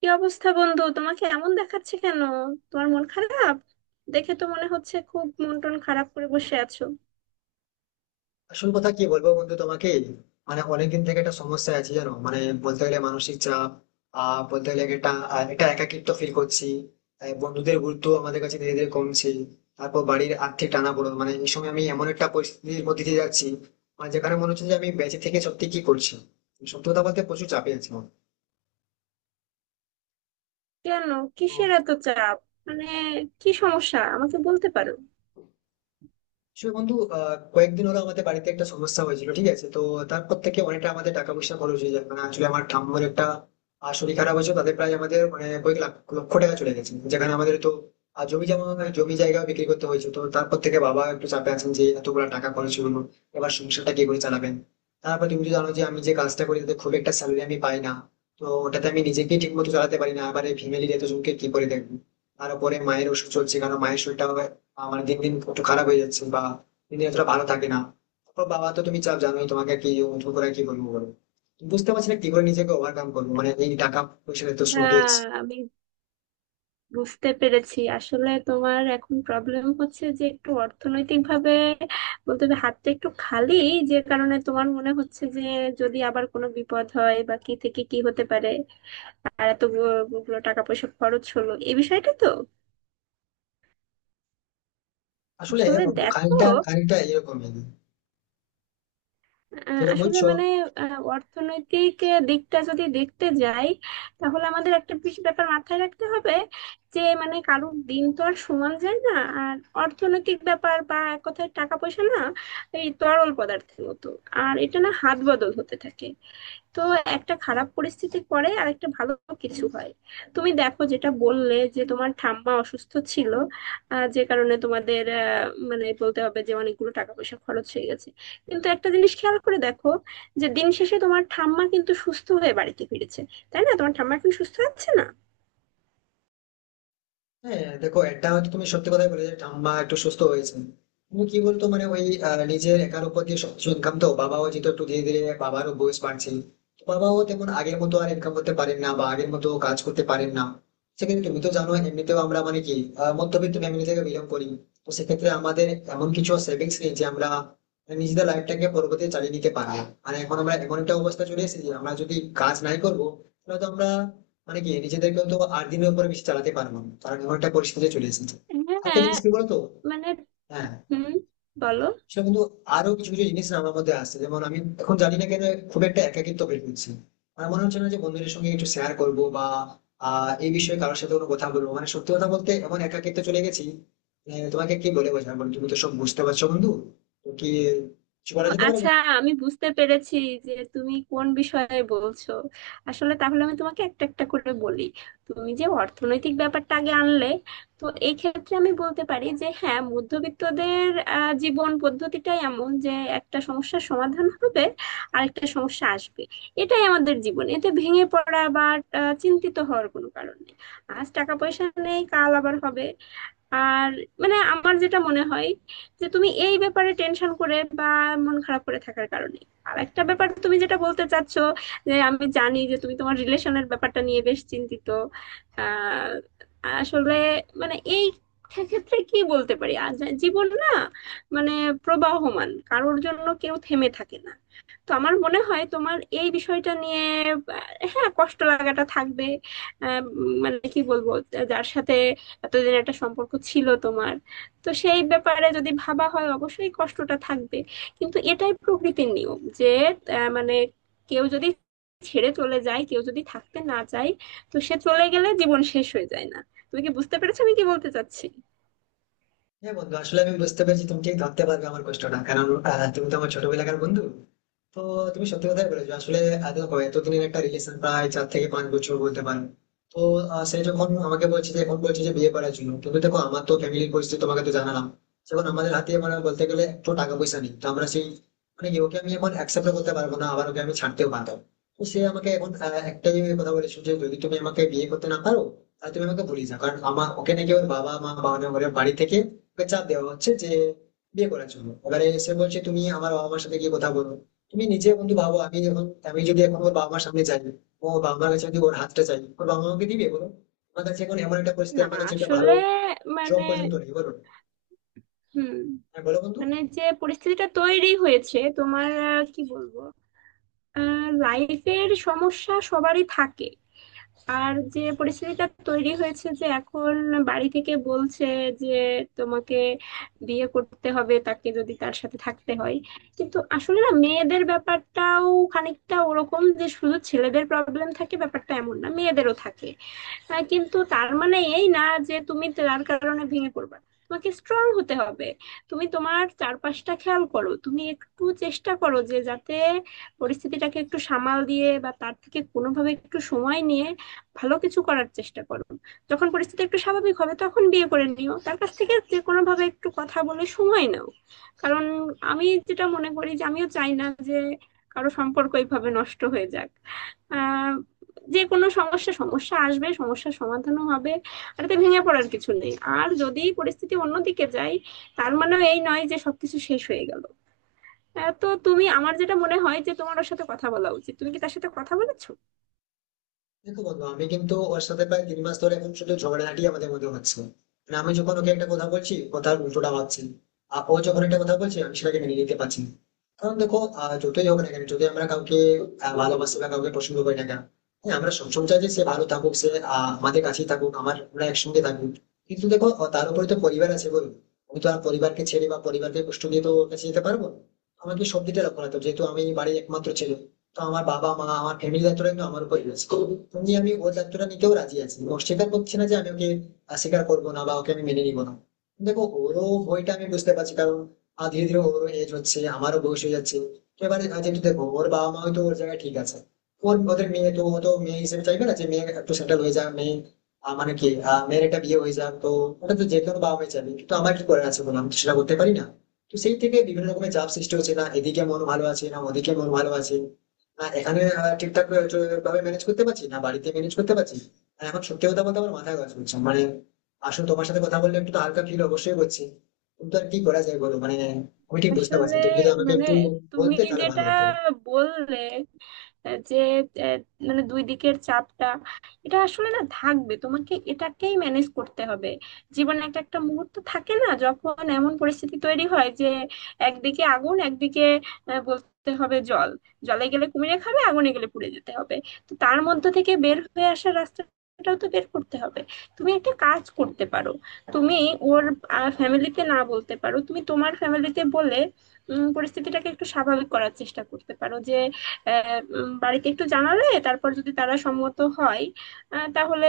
কি অবস্থা বন্ধু? তোমাকে এমন দেখাচ্ছে কেন? তোমার মন খারাপ? দেখে তো মনে হচ্ছে খুব মন টন খারাপ করে বসে আছো। আসল কথা কি বলবো বন্ধু তোমাকে? মানে অনেকদিন থেকে একটা সমস্যা আছে, জানো। মানে বলতে গেলে মানসিক চাপ। বলতে গেলে একটা একাকিত্ব ফিল করছি। বন্ধুদের গুরুত্ব আমাদের কাছে ধীরে ধীরে কমছে। তারপর বাড়ির আর্থিক টানাপোড়েন, মানে এই সময় আমি এমন একটা পরিস্থিতির মধ্যে দিয়ে যাচ্ছি, মানে যেখানে মনে হচ্ছে যে আমি বেঁচে থেকে সত্যি কি করছি। সত্যি কথা বলতে প্রচুর চাপে আছি আমি। কেন? তো কিসের এত চাপ? মানে কি সমস্যা আমাকে বলতে পারো? আসলে বন্ধু, কয়েকদিন হলো আমাদের বাড়িতে একটা সমস্যা হয়েছিল, ঠিক আছে? তো তারপর থেকে অনেকটা আমাদের টাকা পয়সা খরচ হয়ে যায়। মানে আসলে আমার ঠাম্মার একটা শরীর খারাপ হয়েছে, তাদের প্রায় আমাদের মানে কয়েক লাখ লক্ষ টাকা চলে গেছে। যেখানে আমাদের তো আহ, জমি জমা জমি জায়গা বিক্রি করতে হয়েছে। তো তারপর থেকে বাবা একটু চাপে আছেন যে এতগুলো টাকা খরচ হলো, এবার সংসারটা কি করে চালাবেন। তারপর তুমি তো জানো যে আমি যে কাজটা করি তাতে খুব একটা স্যালারি আমি পাই না। তো ওটাতে আমি নিজেকে ঠিক মতো চালাতে পারি না, আবার এই ফ্যামিলির এতজনকে কি করে দেখবো। তারপরে মায়ের ওষুধ চলছে কারণ মায়ের শরীরটা আমার দিন দিন একটু খারাপ হয়ে যাচ্ছে, বা দিন দিন এতটা ভালো থাকে না। তারপর বাবা তো, তুমি চাপ জানোই, তোমাকে কি নতুন করে কি বলবো বলো। বুঝতে পারছি না কি করে নিজেকে ওভারকাম করবো, মানে এই টাকা পয়সার এত শর্টেজ। হ্যাঁ, আমি বুঝতে পেরেছি। আসলে তোমার এখন প্রবলেম হচ্ছে যে একটু অর্থনৈতিক ভাবে বলতে হবে, হাতটা একটু খালি। যে কারণে তোমার মনে হচ্ছে যে যদি আবার কোনো বিপদ হয় বা কি থেকে কি হতে পারে, আর এতগুলো টাকা পয়সা খরচ হলো, এই বিষয়টা তো। আসলে হ্যাঁ আসলে বন্ধু, দেখো, খানিকটা খানিকটা এরকমই যেটা আসলে বলছো। মানে অর্থনৈতিক দিকটা যদি দেখতে যাই, তাহলে আমাদের একটা বিশেষ ব্যাপার মাথায় রাখতে হবে যে মানে কারোর দিন তো আর সমান যায় না। আর অর্থনৈতিক ব্যাপার বা এক কথায় টাকা পয়সা না এই তরল পদার্থের মতো, আর এটা না হাত বদল হতে থাকে। তো একটা খারাপ পরিস্থিতির পরে আর একটা ভালো কিছু হয়। তুমি দেখো যেটা বললে যে তোমার ঠাম্মা অসুস্থ ছিল, যে কারণে তোমাদের মানে বলতে হবে যে অনেকগুলো টাকা পয়সা খরচ হয়ে গেছে। কিন্তু একটা জিনিস খেয়াল করে দেখো যে দিন শেষে তোমার ঠাম্মা কিন্তু সুস্থ হয়ে বাড়িতে ফিরেছে, তাই না? তোমার ঠাম্মা এখন সুস্থ আছে না? হ্যাঁ দেখো, এটা হয়তো তুমি সত্যি কথাই বলে যে ঠাম্মা একটু সুস্থ হয়েছে, কিন্তু কি বলতো, মানে ওই নিজের একার উপর দিয়ে সবকিছু ইনকাম, তো বাবাও যেহেতু একটু ধীরে ধীরে, বাবারও বয়স বাড়ছে। তো বাবাও তেমন আগের মতো আর ইনকাম করতে পারেন না বা আগের মতো কাজ করতে পারেন না। সেক্ষেত্রে তুমি তো জানো, এমনিতেও আমরা মানে কি, মধ্যবিত্ত ফ্যামিলি থেকে বিলং করি। তো সেক্ষেত্রে আমাদের এমন কিছু সেভিংস নেই যে আমরা নিজেদের লাইফটাকে পরবর্তীতে চালিয়ে নিতে পারবো। আর এখন আমরা এমন একটা অবস্থা চলে এসেছি যে আমরা যদি কাজ নাই করবো, তাহলে তো আমরা মানে কি, নিজেদেরকে তো আর দিনের উপরে বেশি চালাতে পারবো না, কারণ এমন একটা পরিস্থিতি চলে এসেছে। আরেকটা হ্যাঁ। জিনিস কি বলতো, মানে। হ্যাঁ, হুম। বলো। সে কিন্তু আরো কিছু কিছু জিনিস না আমার মধ্যে আসছে। যেমন আমি এখন জানি না কেন খুব একটা একাকিত্ব ফিল করছি। আমার মনে হচ্ছে না যে বন্ধুদের সঙ্গে একটু শেয়ার করবো বা এই বিষয়ে কারোর সাথে কোনো কথা বলবো। মানে সত্যি কথা বলতে এমন একাকিত্ব চলে গেছি, মানে তোমাকে কি বলে বোঝাবো, তুমি তো সব বুঝতে পারছো বন্ধু। তো কি কিছু ও, বলা যেতে পারে? আচ্ছা। আমি বুঝতে পেরেছি যে তুমি কোন বিষয়ে বলছো। আসলে তাহলে আমি তোমাকে একটা একটা করে বলি। তুমি যে অর্থনৈতিক ব্যাপারটা আগে আনলে, তো এই ক্ষেত্রে আমি বলতে পারি যে হ্যাঁ মধ্যবিত্তদের জীবন পদ্ধতিটাই এমন যে একটা সমস্যার সমাধান হবে, আরেকটা সমস্যা আসবে। এটাই আমাদের জীবন, এতে ভেঙে পড়া বা চিন্তিত হওয়ার কোনো কারণ নেই। আজ টাকা পয়সা নেই, কাল আবার হবে। আর মানে আমার যেটা মনে হয় যে তুমি এই ব্যাপারে টেনশন করে বা মন খারাপ করে থাকার কারণে। আর একটা ব্যাপার, তুমি যেটা বলতে চাচ্ছ যে আমি জানি যে তুমি তোমার রিলেশনের ব্যাপারটা নিয়ে বেশ চিন্তিত। আহ আসলে মানে এই ক্ষেত্রে কি বলতে পারি, আর জীবন না মানে প্রবাহমান, কারোর জন্য কেউ থেমে থাকে না। তো আমার মনে হয় তোমার এই বিষয়টা নিয়ে, আহ, হ্যাঁ কষ্ট লাগাটা থাকবে। মানে কি বলবো, যার সাথে এতদিন একটা সম্পর্ক ছিল তোমার, তো সেই ব্যাপারে যদি ভাবা হয় অবশ্যই কষ্টটা থাকবে। কিন্তু এটাই প্রকৃতির নিয়ম যে মানে কেউ যদি ছেড়ে চলে যায় কেউ যদি থাকতে না চায়, তো সে চলে গেলে জীবন শেষ হয়ে যায় না। তুমি কি বুঝতে পেরেছো আমি কি বলতে চাচ্ছি? হ্যাঁ বন্ধু, আসলে আমি বুঝতে পেরেছি তুমি ঠিক ধরতে পারবে আমার কষ্টটা, কারণ তুমি তো আমার ছোটবেলাকার বন্ধু। তো তুমি সত্যি কথাই বলেছো আসলে। দেখো, এতদিনের একটা রিলেশন, প্রায় চার থেকে পাঁচ বছর বলতে পারো। তো সে যখন আমাকে বলছে, যে এখন বলছে যে বিয়ে করার জন্য, কিন্তু দেখো আমার তো ফ্যামিলির পরিস্থিতি তোমাকে তো জানালাম। যখন আমাদের হাতে মানে বলতে গেলে একটু টাকা পয়সা নেই, তো আমরা সেই মানে কি, ওকে আমি এখন অ্যাকসেপ্ট করতে পারবো না, আবার ওকে আমি ছাড়তেও পারবো না। তো সে আমাকে এখন একটাই কথা বলেছো যে যদি তুমি আমাকে বিয়ে করতে না পারো, তাহলে তুমি আমাকে ভুলে যাও। কারণ আমার ওকে নাকি ওর বাবা মা বা ওর বাড়ি থেকে ওকে চাপ দেওয়া হচ্ছে যে বিয়ে করার জন্য। এবারে সে বলছে তুমি আমার বাবা মার সাথে গিয়ে কথা বলো। তুমি নিজে বন্ধু ভাবো, আমি যদি এখন ওর বাবা মার সামনে যাই, ও বাবা মার কাছে যদি ওর হাতটা চাই, ওর বাবা মাকে দিবে বলো? আমার কাছে এখন এমন একটা পরিস্থিতি, না। আমার কাছে একটা ভালো আসলে। জব মানে। পর্যন্ত নেই বলো না। হুম। হ্যাঁ বলো বন্ধু। মানে। যে পরিস্থিতিটা তৈরি হয়েছে তোমার, কি বলবো, লাইফের সমস্যা সবারই থাকে। আর যে পরিস্থিতিটা তৈরি হয়েছে যে এখন বাড়ি থেকে বলছে যে তোমাকে বিয়ে করতে হবে তাকে, যদি তার সাথে থাকতে হয়। কিন্তু আসলে না, মেয়েদের ব্যাপারটাও খানিকটা ওরকম যে শুধু ছেলেদের প্রবলেম থাকে ব্যাপারটা এমন না, মেয়েদেরও থাকে। কিন্তু তার মানে এই না যে তুমি তার কারণে ভেঙে পড়বে। তোমাকে স্ট্রং হতে হবে। তুমি তোমার চারপাশটা খেয়াল করো, তুমি একটু চেষ্টা করো যে যাতে পরিস্থিতিটাকে একটু সামাল দিয়ে বা তার থেকে কোনোভাবে একটু সময় নিয়ে ভালো কিছু করার চেষ্টা করো। যখন পরিস্থিতি একটু স্বাভাবিক হবে তখন বিয়ে করে নিও, তার কাছ থেকে যে কোনোভাবে একটু কথা বলে সময় নাও। কারণ আমি যেটা মনে করি যে আমিও চাই না যে কারো সম্পর্ক এইভাবে নষ্ট হয়ে যাক। আহ যে কোনো সমস্যা সমস্যা আসবে, সমস্যার সমাধানও হবে। আর এতে ভেঙে পড়ার কিছু নেই। আর যদি পরিস্থিতি অন্যদিকে যায়, তার মানেও এই নয় যে সবকিছু শেষ হয়ে গেল। তো তুমি, আমার যেটা মনে হয় যে তোমার ওর সাথে কথা বলা উচিত। তুমি কি তার সাথে কথা বলেছো? দেখো বন্ধু, আমি কিন্তু ওর সাথে প্রায় তিন মাস ধরে এখন শুধু ঝগড়াঝাটি আমাদের মধ্যে হচ্ছে। মানে আমি যখন ওকে একটা কথা বলছি, কথার উল্টোটা ভাবছি। আর ও যখন একটা কথা বলছে, আমি সেটাকে মেনে নিতে পারছি না। কারণ দেখো, যতই হোক না কেন যদি আমরা কাউকে ভালোবাসি বা কাউকে পছন্দ করি না কেন, হ্যাঁ, আমরা সবসময় চাই যে সে ভালো থাকুক, সে আমাদের কাছেই থাকুক, আমার আমরা একসঙ্গে থাকুক। কিন্তু দেখো, তার উপরে তো পরিবার আছে বলুন। আমি তো আর পরিবারকে ছেড়ে বা পরিবারকে কষ্ট দিয়ে তো ওর কাছে যেতে পারবো না। আমাকে সব দিকটা লক্ষ্য রাখতে হবে। যেহেতু আমি বাড়ির একমাত্র ছেলে, তো আমার বাবা মা, আমার ফ্যামিলি, দায়িত্বটা কিন্তু আমার উপর রয়েছে। তুমি আমি ওর দায়িত্বটা নিতেও রাজি আছি, অস্বীকার করছি না যে আমি ওকে স্বীকার করবো না বা ওকে আমি মেনে নিবো না। দেখো ওরও ভয়টা আমি বুঝতে পারছি, কারণ ধীরে ধীরে ওরও এজ হচ্ছে, আমারও বয়স হয়ে যাচ্ছে। তো এবারে যেহেতু দেখো, ওর বাবা মা হয়তো ওর জায়গায় ঠিক আছে। ওর ওদের মেয়ে, তো ও তো মেয়ে হিসেবে চাইবে না যে মেয়ে একটু সেটেল হয়ে যাক, মেয়ে মানে কি মেয়ের একটা বিয়ে হয়ে যাক। তো ওটা তো যে কোনো বাবা মাই চাইবে, কিন্তু আমার কি করে আছে বলো, আমি তো সেটা করতে পারি না। তো সেই থেকে বিভিন্ন রকমের চাপ সৃষ্টি হচ্ছে, না এদিকে মন ভালো আছে, না ওদিকে মন ভালো আছে। এখানে ঠিকঠাক ভাবে ম্যানেজ করতে পারছি না, বাড়িতে ম্যানেজ করতে পারছি। আর এখন সত্যি কথা বলতে আমার মাথা কাজ করছে, মানে আসলে তোমার সাথে কথা বললে একটু তো হালকা ফিল অবশ্যই করছি, কিন্তু আর কি করা যায় বলো, মানে আমি ঠিক বুঝতে পারছি আসলে না। তুমি যদি আমাকে মানে একটু তুমি বলতে তাহলে ভালো যেটা হতো। বললে যে আহ, মানে দুই দিকের চাপটা, এটা আসলে না থাকবে, তোমাকে এটাকেই ম্যানেজ করতে হবে। জীবনে একটা একটা মুহূর্ত থাকে না যখন এমন পরিস্থিতি তৈরি হয় যে একদিকে আগুন, একদিকে বলতে হবে জল। জলে গেলে কুমিরে খাবে, আগুনে গেলে পুড়ে যেতে হবে। তো তার মধ্য থেকে বের হয়ে আসার রাস্তাটাও তো বের করতে হবে। তুমি একটা কাজ করতে পারো, তুমি ওর ফ্যামিলিতে না বলতে পারো, তুমি তোমার ফ্যামিলিতে বলে পরিস্থিতিটাকে একটু স্বাভাবিক করার চেষ্টা করতে পারো যে বাড়িতে একটু জানালে, তারপর যদি তারা সম্মত হয় তাহলে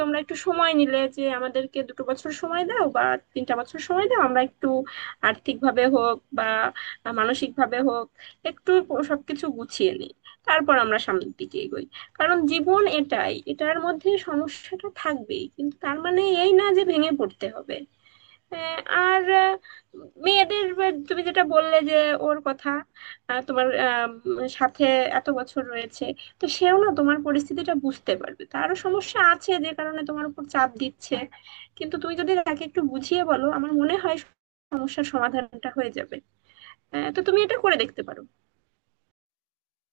তোমরা একটু সময় নিলে, যে আমাদেরকে 2 বছর সময় দাও বা 3 বছর সময় দাও, আমরা একটু আর্থিকভাবে হোক বা মানসিকভাবে হোক একটু সবকিছু গুছিয়ে নিই, তারপর আমরা সামনের দিকে এগোই। কারণ জীবন এটাই, এটার মধ্যে সমস্যাটা থাকবেই, কিন্তু তার মানে এই না যে ভেঙে পড়তে হবে। আর মেয়েদের তুমি যেটা বললে যে ওর কথা, তোমার সাথে এত বছর রয়েছে। তো সেও না তোমার পরিস্থিতিটা বুঝতে পারবে, তারও সমস্যা আছে যে কারণে তোমার উপর চাপ দিচ্ছে। কিন্তু তুমি যদি তাকে একটু বুঝিয়ে বলো, আমার মনে হয় সমস্যার সমাধানটা হয়ে যাবে। তো তুমি এটা করে দেখতে পারো।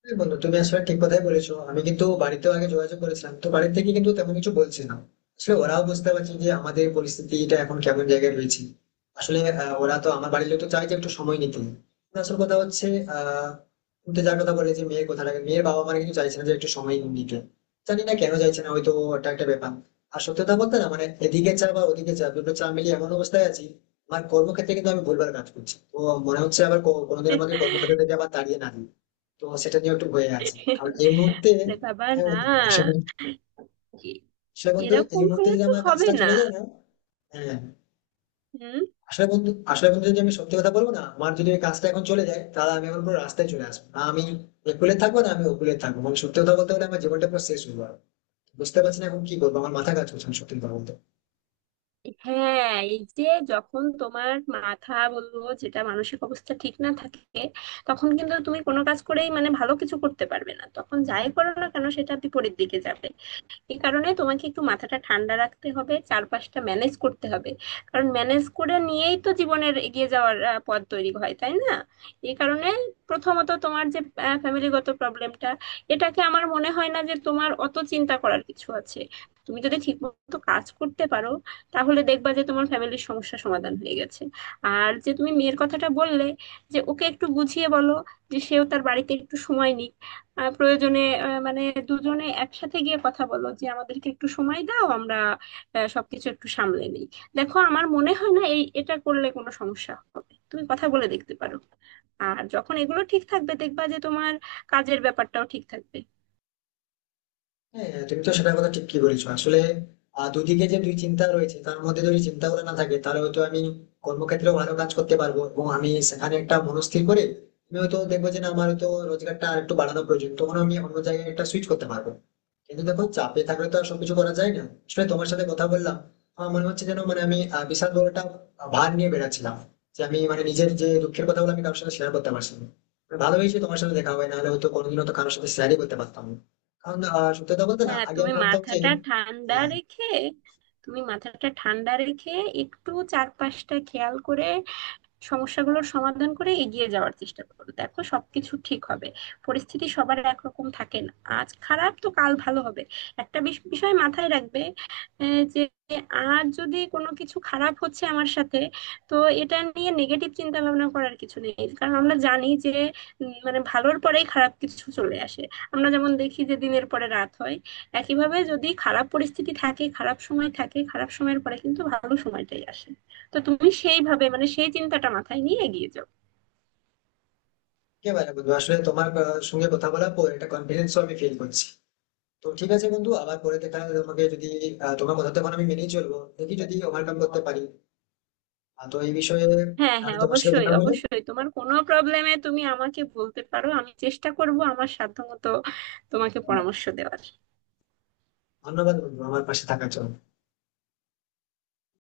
হ্যাঁ বন্ধু, তুমি আসলে ঠিক কথাই বলেছো। আমি কিন্তু বাড়িতেও আগে যোগাযোগ করেছিলাম, তো বাড়ি থেকে কিন্তু তেমন কিছু বলছে না। আসলে ওরাও বুঝতে পারছে যে আমাদের পরিস্থিতিটা এখন কেমন জায়গায় রয়েছে। আসলে ওরা তো আমার বাড়ির লোক, তো চাই যে একটু সময় নিতে। কিন্তু আসল কথা হচ্ছে, আহ তুমি তো যার কথা বলে, যে মেয়ের কথাটা, মেয়ের বাবা মারা কিন্তু চাইছে না যে একটু সময় নিতে। জানি না কেন চাইছে না, হয়তো ওটা একটা ব্যাপার। আর সত্যি কথা বলতে না, মানে এদিকে চা বা ওদিকে চা, দুটো চা মিলিয়ে এমন অবস্থায় আছি। আমার কর্মক্ষেত্রে কিন্তু আমি ভুলভাল কাজ করছি, তো মনে হচ্ছে আবার কোনোদিন আমাকে কর্মক্ষেত্র থেকে আবার তাড়িয়ে না দিই। তো সেটা নিয়ে একটু ভয়ে আছি, কারণ এই মুহূর্তে আরে বাবা হ্যাঁ না। বন্ধু আসলে, কি? আসলে বন্ধু এই এরকম মুহূর্তে হলে যদি তো আমার হবে কাজটা না। চলে যায় না, হ্যাঁ। হুম। আসলে বন্ধু যদি আমি সত্যি কথা বলবো না, আমার যদি ওই কাজটা এখন চলে যায়, তাহলে আমি এখন পুরো রাস্তায় চলে আসবো, না আমি একুলে থাকবো না আমি ওকুলে থাকবো, মানে সত্যি কথা বলতে গেলে আমার জীবনটা পুরো শেষ হয়ে যাবে। বুঝতে পারছি না এখন কি করবো, আমার মাথা কাজ করছে না সত্যি কথা বলতে। হ্যাঁ, এই যে যখন তোমার মাথা, বলবো যেটা মানসিক অবস্থা ঠিক না থাকে, তখন কিন্তু তুমি কোনো কাজ করেই মানে ভালো কিছু করতে পারবে না, তখন যাই করো না কেন সেটা বিপরীত দিকে যাবে। এই কারণে তোমাকে একটু মাথাটা ঠান্ডা রাখতে হবে, চারপাশটা ম্যানেজ করতে হবে। কারণ ম্যানেজ করে নিয়েই তো জীবনের এগিয়ে যাওয়ার পথ তৈরি হয়, তাই না? এই কারণে প্রথমত তোমার যে ফ্যামিলিগত প্রবলেমটা, এটাকে আমার মনে হয় না যে তোমার অত চিন্তা করার কিছু আছে। তুমি যদি ঠিকমতো কাজ করতে পারো, তাহলে দেখবা যে তোমার ফ্যামিলির সমস্যা সমাধান হয়ে গেছে। আর যে তুমি মেয়ের কথাটা বললে যে ওকে একটু বুঝিয়ে বলো যে সেও তার বাড়িতে একটু সময় নিক, প্রয়োজনে মানে দুজনে একসাথে গিয়ে কথা বলো যে আমাদেরকে একটু সময় দাও, আমরা সবকিছু একটু সামলে নিই। দেখো আমার মনে হয় না এটা করলে কোনো সমস্যা হবে, তুমি কথা বলে দেখতে পারো। আর যখন এগুলো ঠিক থাকবে, দেখবা যে তোমার কাজের ব্যাপারটাও ঠিক থাকবে। হ্যাঁ, হ্যাঁ, তুমি তো সেটার কথা ঠিকই বলেছো আসলে। দুদিকে যে দুই চিন্তা রয়েছে, তার মধ্যে যদি চিন্তাগুলো না থাকে, তাহলে হয়তো আমি কর্মক্ষেত্রেও ভালো কাজ করতে পারবো, এবং আমি সেখানে একটা মনস্থির করে আমি হয়তো দেখবো যে না, আমার হয়তো রোজগারটা আর একটু বাড়ানো প্রয়োজন, তখন আমি অন্য জায়গায় একটা সুইচ করতে পারবো। কিন্তু দেখো, চাপে থাকলে তো আর সবকিছু করা যায় না। আসলে তোমার সাথে কথা বললাম, আমার মনে হচ্ছে যেন মানে আমি বিশাল বড় একটা ভার নিয়ে বেড়াচ্ছিলাম, যে আমি মানে নিজের যে দুঃখের কথাগুলো আমি কারোর সাথে শেয়ার করতে পারছি না। ভালো হয়েছে তোমার সাথে দেখা হয়, নাহলে হয়তো কোনোদিনও তো কারোর সাথে শেয়ারই করতে পারতাম না। কারণ সত্যি কথা বলতে না, হ্যাঁ, আগে আমি তুমি ভাবতাম যে মাথাটা ঠান্ডা হ্যাঁ, রেখে তুমি মাথাটা ঠান্ডা রেখে একটু চারপাশটা খেয়াল করে, সমস্যাগুলোর সমাধান করে এগিয়ে যাওয়ার চেষ্টা করো, দেখো সবকিছু ঠিক হবে। পরিস্থিতি সবার একরকম থাকে না, আজ খারাপ তো কাল ভালো হবে। একটা বিষয় মাথায় রাখবে, যে আজ যদি কোনো কিছু খারাপ হচ্ছে আমার সাথে, তো এটা নিয়ে নেগেটিভ চিন্তা ভাবনা করার কিছু নেই, কারণ আমরা জানি যে মানে ভালোর পরেই খারাপ কিছু চলে আসে। আমরা যেমন দেখি যে দিনের পরে রাত হয়, একইভাবে যদি খারাপ পরিস্থিতি থাকে, খারাপ সময় থাকে, খারাপ সময়ের পরে কিন্তু ভালো সময়টাই আসে। তো তুমি সেইভাবে মানে সেই চিন্তাটা মাথায় নিয়ে এগিয়ে যাও। একেবারে বন্ধু। আসলে তোমার সঙ্গে কথা বলার পর একটা কনফিডেন্স আমি ফিল করছি। তো ঠিক আছে বন্ধু, আবার পরে দেখা হবে। তোমাকে যদি তোমার কথা তখন আমি মেনেই চলবো, দেখি যদি ওভারকাম করতে পারি তো এই বিষয়ে। হ্যাঁ, আমি হ্যাঁ, তোমার সাথে অবশ্যই, কথা বলে অবশ্যই। তোমার কোনো প্রবলেমে তুমি আমাকে বলতে পারো, আমি চেষ্টা করব আমার সাধ্যমতো তোমাকে আহ, পরামর্শ দেওয়ার। ধন্যবাদ বন্ধু আমার পাশে থাকার জন্য।